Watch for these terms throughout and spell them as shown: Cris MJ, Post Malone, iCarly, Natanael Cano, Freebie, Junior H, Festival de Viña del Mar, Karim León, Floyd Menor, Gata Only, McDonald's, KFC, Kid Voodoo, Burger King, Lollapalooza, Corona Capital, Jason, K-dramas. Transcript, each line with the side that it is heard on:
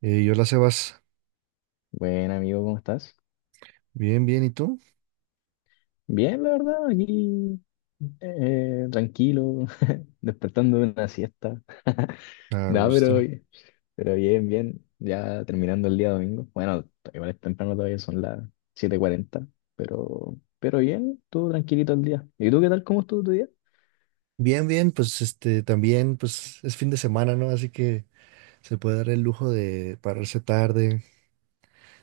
right: Hola Sebas,
left: Buen amigo, ¿cómo estás?
right: bien, bien, ¿y tú?
left: Bien, la verdad, aquí tranquilo, despertando de una siesta.
right: A
left: No, pero,
right: gusto.
left: pero bien, bien, ya terminando el día domingo. Bueno, igual es temprano todavía, son las 7:40 pero bien, todo tranquilito el día. ¿Y tú qué tal? ¿Cómo estuvo tu día?
right: Bien, bien, pues este también, pues es fin de semana, ¿no? Así que se puede dar el lujo de pararse tarde,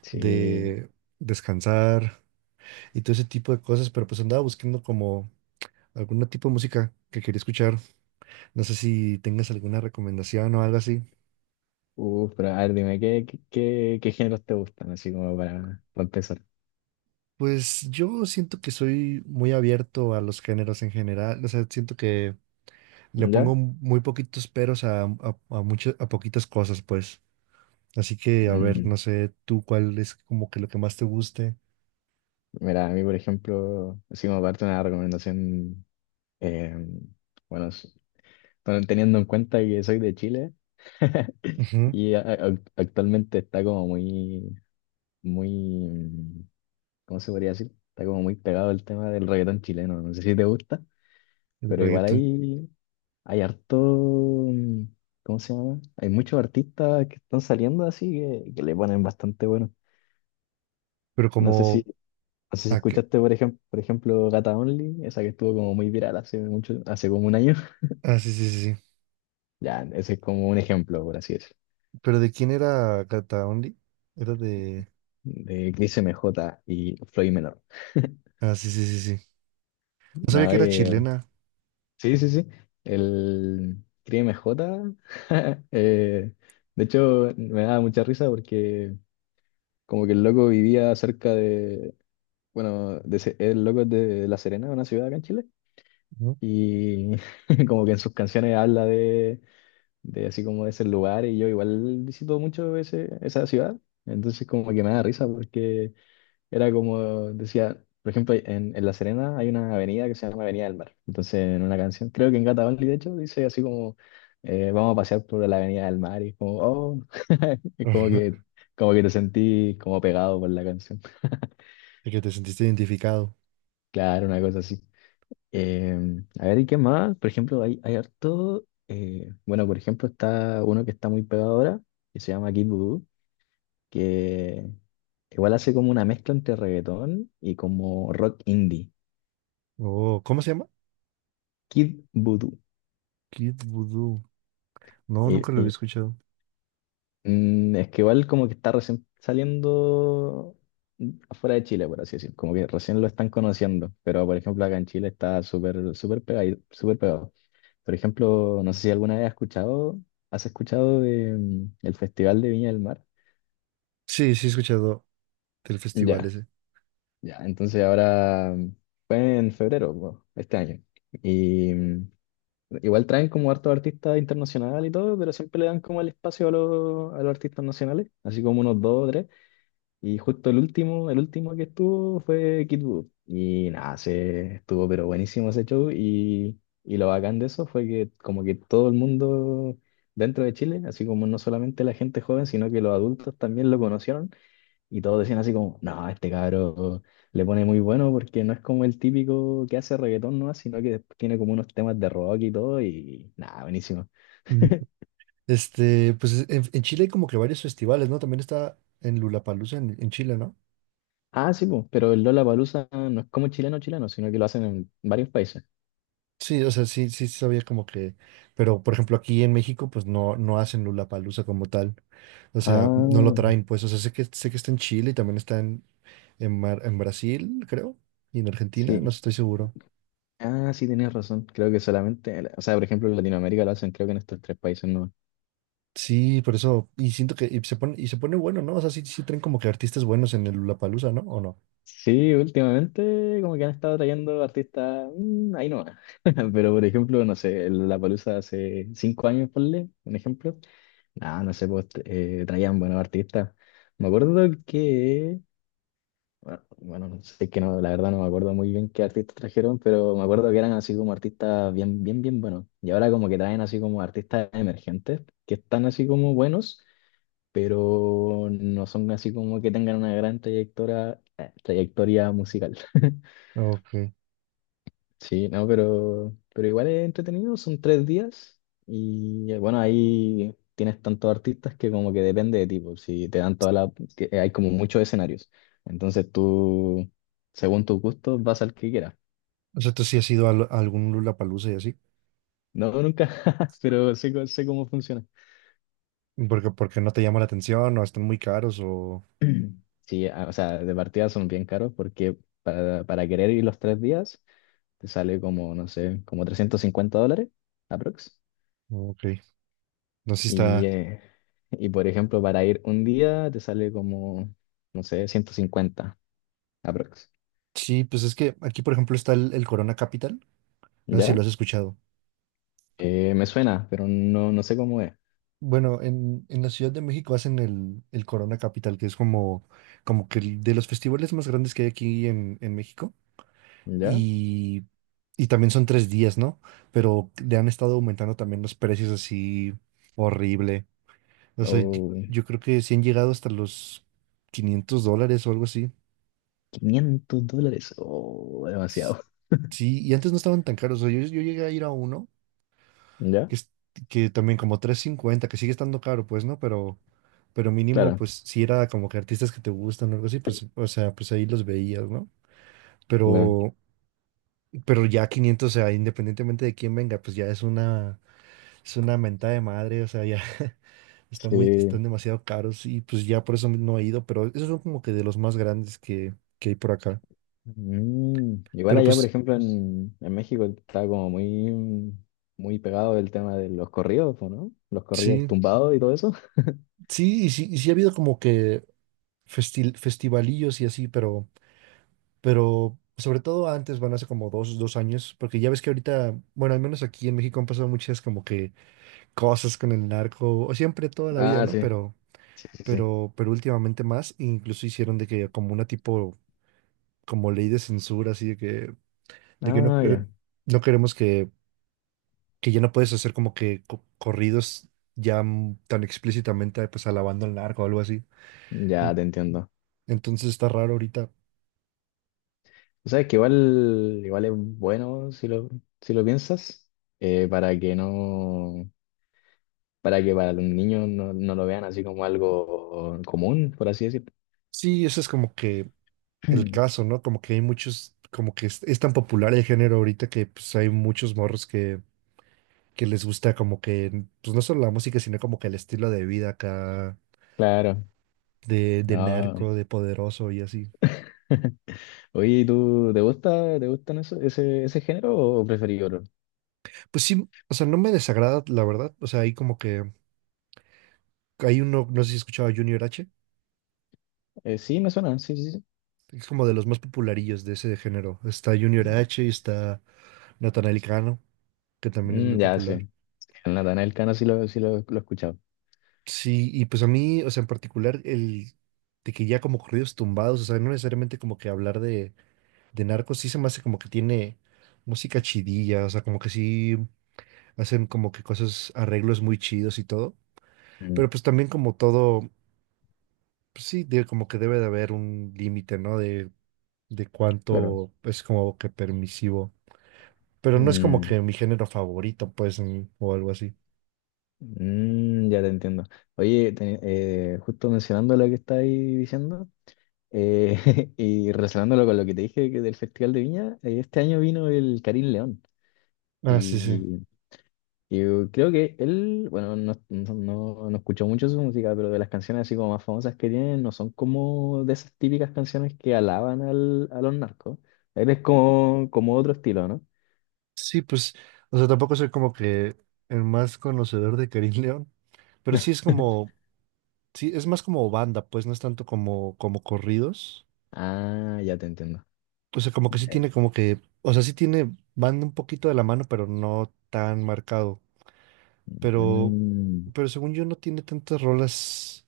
left: Sí,
right: de descansar y todo ese tipo de cosas, pero pues andaba buscando como algún tipo de música que quería escuchar. No sé si tengas alguna recomendación o algo así.
left: uff, pero a ver, dime, ¿qué géneros te gustan? Así como para empezar.
right: Pues yo siento que soy muy abierto a los géneros en general, o sea, siento que le pongo
left: ¿Ya?
right: muy poquitos peros a poquitas cosas, pues. Así que, a ver,
left: Mm,
right: no sé tú cuál es como que lo que más te guste.
left: mira, a mí, por ejemplo, así como parte de una recomendación, eh, bueno, pero teniendo en cuenta que soy de Chile
right: Ujú,
left: y actualmente está como muy, muy, ¿cómo se podría decir? Está como muy pegado el tema del reggaetón chileno. No sé si te gusta,
right: el
left: pero igual
right: reggaetón.
left: hay harto, ¿cómo se llama? Hay muchos artistas que están saliendo así que le ponen bastante bueno.
right: Pero
left: No sé si,
right: como...
left: no sé si
right: Ah,
left: escuchaste, por ejemplo, Gata Only, esa que estuvo como muy viral hace mucho, hace como un año.
right: ah, sí, sí, sí, sí.
left: Ya, ese es como un ejemplo, por así decirlo,
right: ¿Pero de quién era Gata Only? Era de...
left: de Cris MJ y Floyd Menor.
right: Ah, sí, sí, sí, sí. No sabía
left: No,
right: que era chilena.
left: sí, sí, sí. El Crime J. eh, de hecho, me daba mucha risa porque como que el loco vivía cerca de, bueno, de, el loco es de La Serena, una ciudad acá en Chile,
right: Ujú.
left: y como que en sus canciones habla de así como de ese lugar, y yo igual visito mucho ese, esa ciudad, entonces como que me da risa porque... Era como decía, por ejemplo, en La Serena hay una avenida que se llama Avenida del Mar. Entonces, en una canción, creo que en Gata Only, de hecho, dice así como, vamos a pasear por la Avenida del Mar. Y es como, oh, es como
right: Ajá,
left: que, como que te sentí como pegado por la canción.
right: de que te sentiste identificado.
left: Claro, una cosa así. Eh, a ver, ¿y qué más? Por ejemplo, hay harto, bueno, por ejemplo, está uno que está muy pegado ahora, que se llama Kid Voodoo, que igual hace como una mezcla entre reggaetón y como rock indie.
right: Oh, ¿cómo se llama?
left: Kid Voodoo.
right: Kid Voodoo. No,
left: Eh,
right: nunca lo había
left: eh,
right: escuchado.
left: es que igual como que está recién saliendo afuera de Chile, por así decir. Como que recién lo están conociendo. Pero por ejemplo acá en Chile está súper súper pegado, súper pegado. Por ejemplo, no sé si alguna vez has escuchado de, el Festival de Viña del Mar.
right: Sí, sí he escuchado del festival
left: Ya,
right: ese.
left: ya. Entonces ahora fue en febrero, po, este año. Y igual traen como hartos artistas internacionales y todo, pero siempre le dan como el espacio a los artistas nacionales, así como unos dos o tres. Y justo el último que estuvo fue Kid Voodoo. Y nada, se estuvo pero buenísimo ese show. Y lo bacán de eso fue que como que todo el mundo dentro de Chile, así como no solamente la gente joven, sino que los adultos también lo conocieron. Y todos decían así como, no, este cabrón le pone muy bueno porque no es como el típico que hace reggaetón, ¿no? Sino que después tiene como unos temas de rock y todo y nada, buenísimo.
right: Mm. Pues en Chile hay como que varios festivales, ¿no? También está en Lollapalooza en Chile, ¿no?
left: Ah, sí, pues, pero el Lollapalooza no es como chileno chileno, sino que lo hacen en varios países.
right: Sí, o sea, sí, sí sabía como que, pero por ejemplo aquí en México pues no, no hacen Lollapalooza como tal, o sea, no lo
left: Ah,
right: traen pues, o sea, sé que está en Chile y también está en, en Brasil, creo, y en Argentina, no
left: sí.
right: estoy seguro.
left: Ah, sí, tenías razón. Creo que solamente, o sea, por ejemplo, en Latinoamérica lo hacen creo que en estos tres países, no.
right: Sí, por eso, y siento que y se pone bueno, ¿no? O sea, sí, sí traen como que artistas buenos en el Lollapalooza, ¿no? ¿O no?
left: Sí, últimamente como que han estado trayendo artistas, ahí no. Pero por ejemplo, no sé, el Lollapalooza hace 5 años, ponle, un ejemplo, ah, no sé, pues traían buenos artistas. Me acuerdo que, bueno, bueno, no sé, es que no, la verdad no me acuerdo muy bien qué artistas trajeron, pero me acuerdo que eran así como artistas bien, bien, bien buenos. Y ahora como que traen así como artistas emergentes, que están así como buenos, pero no son así como que tengan una gran trayectoria musical.
right: Ok.
left: Sí, no, pero igual es entretenido, son 3 días y bueno, ahí tienes tantos artistas que como que depende de ti, pues, si te dan toda la... Que hay como muchos escenarios, entonces tú, según tus gustos, vas al que quieras.
right: O sea, tú sí has ido a, a algún Lollapalooza y así,
left: No, nunca, pero sé, sé cómo funciona.
right: porque no te llama la atención o están muy caros o...
left: Sí, ah, o sea, de partida son bien caros porque para querer ir los 3 días te sale como, no sé, como 350 dólares, aprox.
right: Ok, no sé si
left: Y,
right: está...
left: eh, y por ejemplo, para ir un día te sale como, no sé, 150, aprox.
right: Sí, pues es que aquí, por ejemplo, está el Corona Capital. No sé si lo
left: ¿Ya?
right: has escuchado.
left: Me suena, pero no, no sé cómo es.
right: Bueno, en la Ciudad de México hacen el Corona Capital, que es como, como que el de los festivales más grandes que hay aquí en México.
left: ¿Ya?
right: Y, y también son 3 días, ¿no? Pero le han estado aumentando también los precios así horrible. O sea, yo,
left: O
right: yo creo que sí han llegado hasta los 500 dólares o algo así.
left: 500 dólares, o
right: S-
left: demasiado.
right: Sí, y antes no estaban tan caros. O sea, yo llegué a ir a uno
left: ¿Ya?
right: que, es- que también como 350 que sigue estando caro, pues, ¿no? Pero mínimo,
left: Claro,
right: pues, si era como que artistas que te gustan o algo así, pues, o sea, pues ahí los veías, ¿no?
left: claro.
right: Pero, pero ya 500 o sea, independientemente de quién venga, pues ya es una mentada de madre, o sea, ya está muy,
left: Sí.
right: están demasiado caros y pues ya por eso no he ido, pero esos son como que de los más grandes que hay por acá.
left: Igual
right: Pero
left: allá, por
right: pues
left: ejemplo, en México está como muy, muy pegado el tema de los corridos, po, ¿no? Los corridos
right: sí,
left: tumbados y todo eso.
right: sí, y sí, y sí ha habido como que festivalillos y así, pero sobre todo antes, van hace como dos años, porque ya ves que ahorita, bueno, al menos aquí en México han pasado muchas como que cosas con el narco, o siempre toda la vida,
left: Ah,
right: ¿no?
left: sí.
right: Pero,
left: Sí, sí, sí.
right: pero, pero últimamente más, e incluso hicieron de que como una tipo, como ley de censura, así de que no,
left: Ah,
right: quere-
left: ya.
right: no queremos que ya no puedes hacer como que corridos ya tan explícitamente, pues alabando al narco o algo así.
left: Ya
right: En-
left: te entiendo.
right: Entonces está raro ahorita.
left: O sea, es que igual, igual es bueno si lo, si lo piensas, para que no, para que para los niños no, no lo vean así como algo común, por así decirlo.
right: Sí, eso es como que el caso, ¿no? Como que hay muchos, como que es tan popular el género ahorita que pues hay muchos morros que les gusta como que, pues no solo la música, sino como que el estilo de vida acá,
left: Claro,
right: de
left: no.
right: narco, de poderoso y así.
left: Oye, ¿y tú te gusta, te gustan eso, ese género o preferís otro?
right: Pues sí, o sea, no me desagrada, la verdad. O sea, hay como que, hay uno, no sé si escuchaba Junior H,
left: Sí, me suena, sí, sí,
right: es como de los más popularillos de ese género. Está Junior
left: sí.
right: H y está Natanael Cano, que también es muy
left: Mm, ya, sí.
right: popular.
left: En la Natanael Cano sí lo he escuchado.
right: Sí, y pues a mí, o sea, en particular, el de que ya como corridos tumbados, o sea, no necesariamente como que hablar de narcos, sí se me hace como que tiene música chidilla, o sea, como que sí hacen como que cosas, arreglos muy chidos y todo, pero
left: Mm,
right: pues también como todo, pues sí, de, como que debe de haber un límite, ¿no? De
left: claro.
right: cuánto es como que permisivo, pero no es como
left: Mm,
right: que mi género favorito, pues, ni- o algo así.
left: mm, ya te entiendo. Oye, justo mencionando lo que estáis diciendo. Y relacionándolo con lo que te dije que del Festival de Viña, este año vino el Karim León
right: Ah, sí, sí.
left: y, y creo que él, bueno, no escucho mucho su música, pero de las canciones así como más famosas que tiene, no son como de esas típicas canciones que alaban al, a los narcos. Él es como otro estilo, ¿no?
right: Sí, pues, o sea, tampoco soy como que el más conocedor de Karim León, pero sí es como, sí, es más como banda, pues no es tanto como, como corridos.
left: Ah, ya te entiendo.
right: O sea, como que sí
left: Eh,
right: tiene como que, o sea, sí tiene banda un poquito de la mano, pero no tan marcado. Pero,
left: mm,
right: pero según yo no tiene tantas rolas,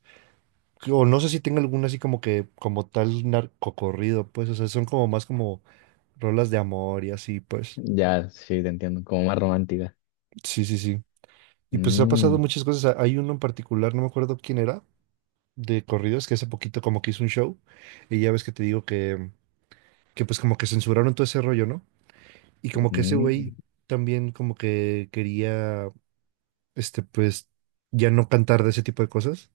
right: o no sé si tenga alguna así como que, como tal narcocorrido, pues, o sea, son como más como rolas de amor y así, pues.
left: ya, sí, te entiendo, como más romántica.
right: Sí, sí, sí. Y pues ha
left: Mm,
right: pasado muchas cosas. Hay uno en particular, no me acuerdo quién era, de corridos que hace poquito como que hizo un show y ya ves que te digo que pues como que censuraron todo ese rollo, ¿no? Y como que ese güey
left: mm,
right: también como que quería, este, pues ya no cantar de ese tipo de cosas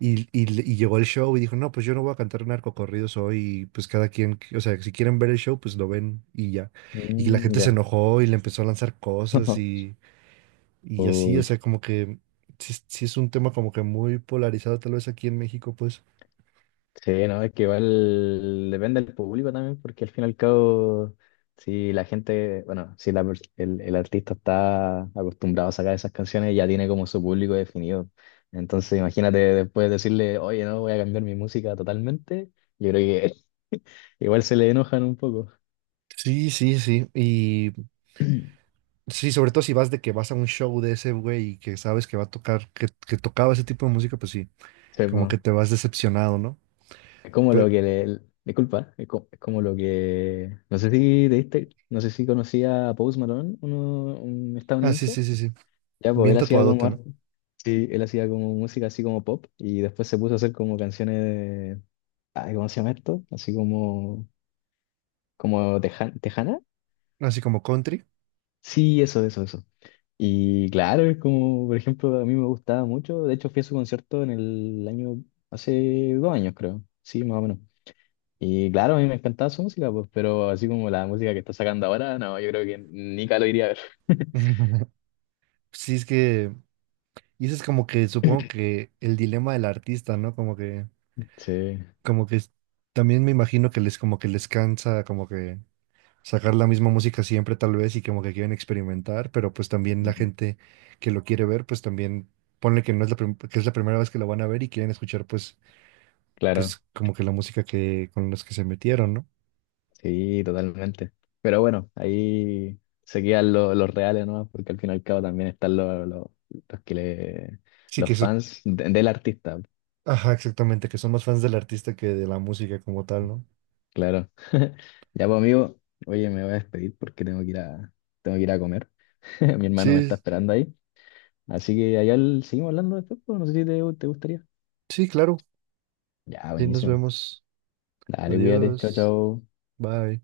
right: y llegó al show y dijo, no, pues yo no voy a cantar narcocorridos hoy, pues cada quien, o sea, si quieren ver el show, pues lo ven y ya. Y la
left: mm,
right: gente se
left: ya.
right: enojó y le empezó a lanzar cosas y así, o
left: Pucha,
right: sea, como que... Sí, sí es un tema como que muy polarizado tal vez aquí en México, pues.
left: sí, no, es que igual depende del público también, porque al fin y al cabo, si la gente, bueno, si el artista está acostumbrado a sacar esas canciones, ya tiene como su público definido. Entonces, imagínate después decirle, oye, no, voy a cambiar mi música totalmente, yo creo que igual se le enojan un poco.
right: Sí, sí, sí. Y sí, sobre todo si vas de que vas a un show de ese güey y que sabes que va a tocar, que tocaba ese tipo de música, pues sí,
left: Sí,
right: como
left: pues,
right: que te vas decepcionado, ¿no?
left: es como lo
right: Pero,
left: que le... Disculpa, es como, lo que... No sé si te diste, no sé si conocía a Post Malone, uno, un
right: ah, sí,
left: estadounidense.
right: sí, sí, sí.
left: Ya, pues
right: Bien
left: él hacía
right: tatuadote, ¿no?
left: sí, él hacía como música así como pop, y después se puso a hacer como canciones de, ay, ¿cómo se llama esto? Así como, tejana.
right: Así como country.
left: Sí, eso, eso, eso. Y claro, es como, por ejemplo, a mí me gustaba mucho. De hecho, fui a su concierto en el año, hace 2 años, creo. Sí, más o menos. Y claro, a mí me encantaba su música, pues, pero así como la música que está sacando ahora, no, yo creo que nunca lo iría a ver.
right: Sí, es que, y eso es como que supongo que el dilema del artista, ¿no? Como que,
left: Sí,
right: como que es- también me imagino que les, como que les cansa, como que sacar la misma música siempre tal vez y como que quieren experimentar, pero pues también la gente que lo quiere ver, pues también ponle que no es que es la primera vez que lo van a ver y quieren escuchar pues
left: claro.
right: como que la música que con los que se metieron, ¿no?
left: Sí, totalmente. Pero bueno, ahí se quedan los reales, ¿no? Porque al fin y al cabo también están los que le,
right: Sí que
left: los
right: eso,
left: fans del artista,
right: ajá, exactamente, que son más fans del artista que de la música como tal, ¿no?
left: claro. Ya pues amigo, oye, me voy a despedir porque tengo que ir a comer. Mi hermano me está
right: Sí,
left: esperando ahí. Así que allá seguimos hablando después, pues, no sé si te gustaría.
right: sí, claro.
left: Ya,
right: Sí, nos
left: buenísimo.
right: vemos.
left: Dale, cuídate. Chao,
right: Adiós.
left: chao.
right: Bye.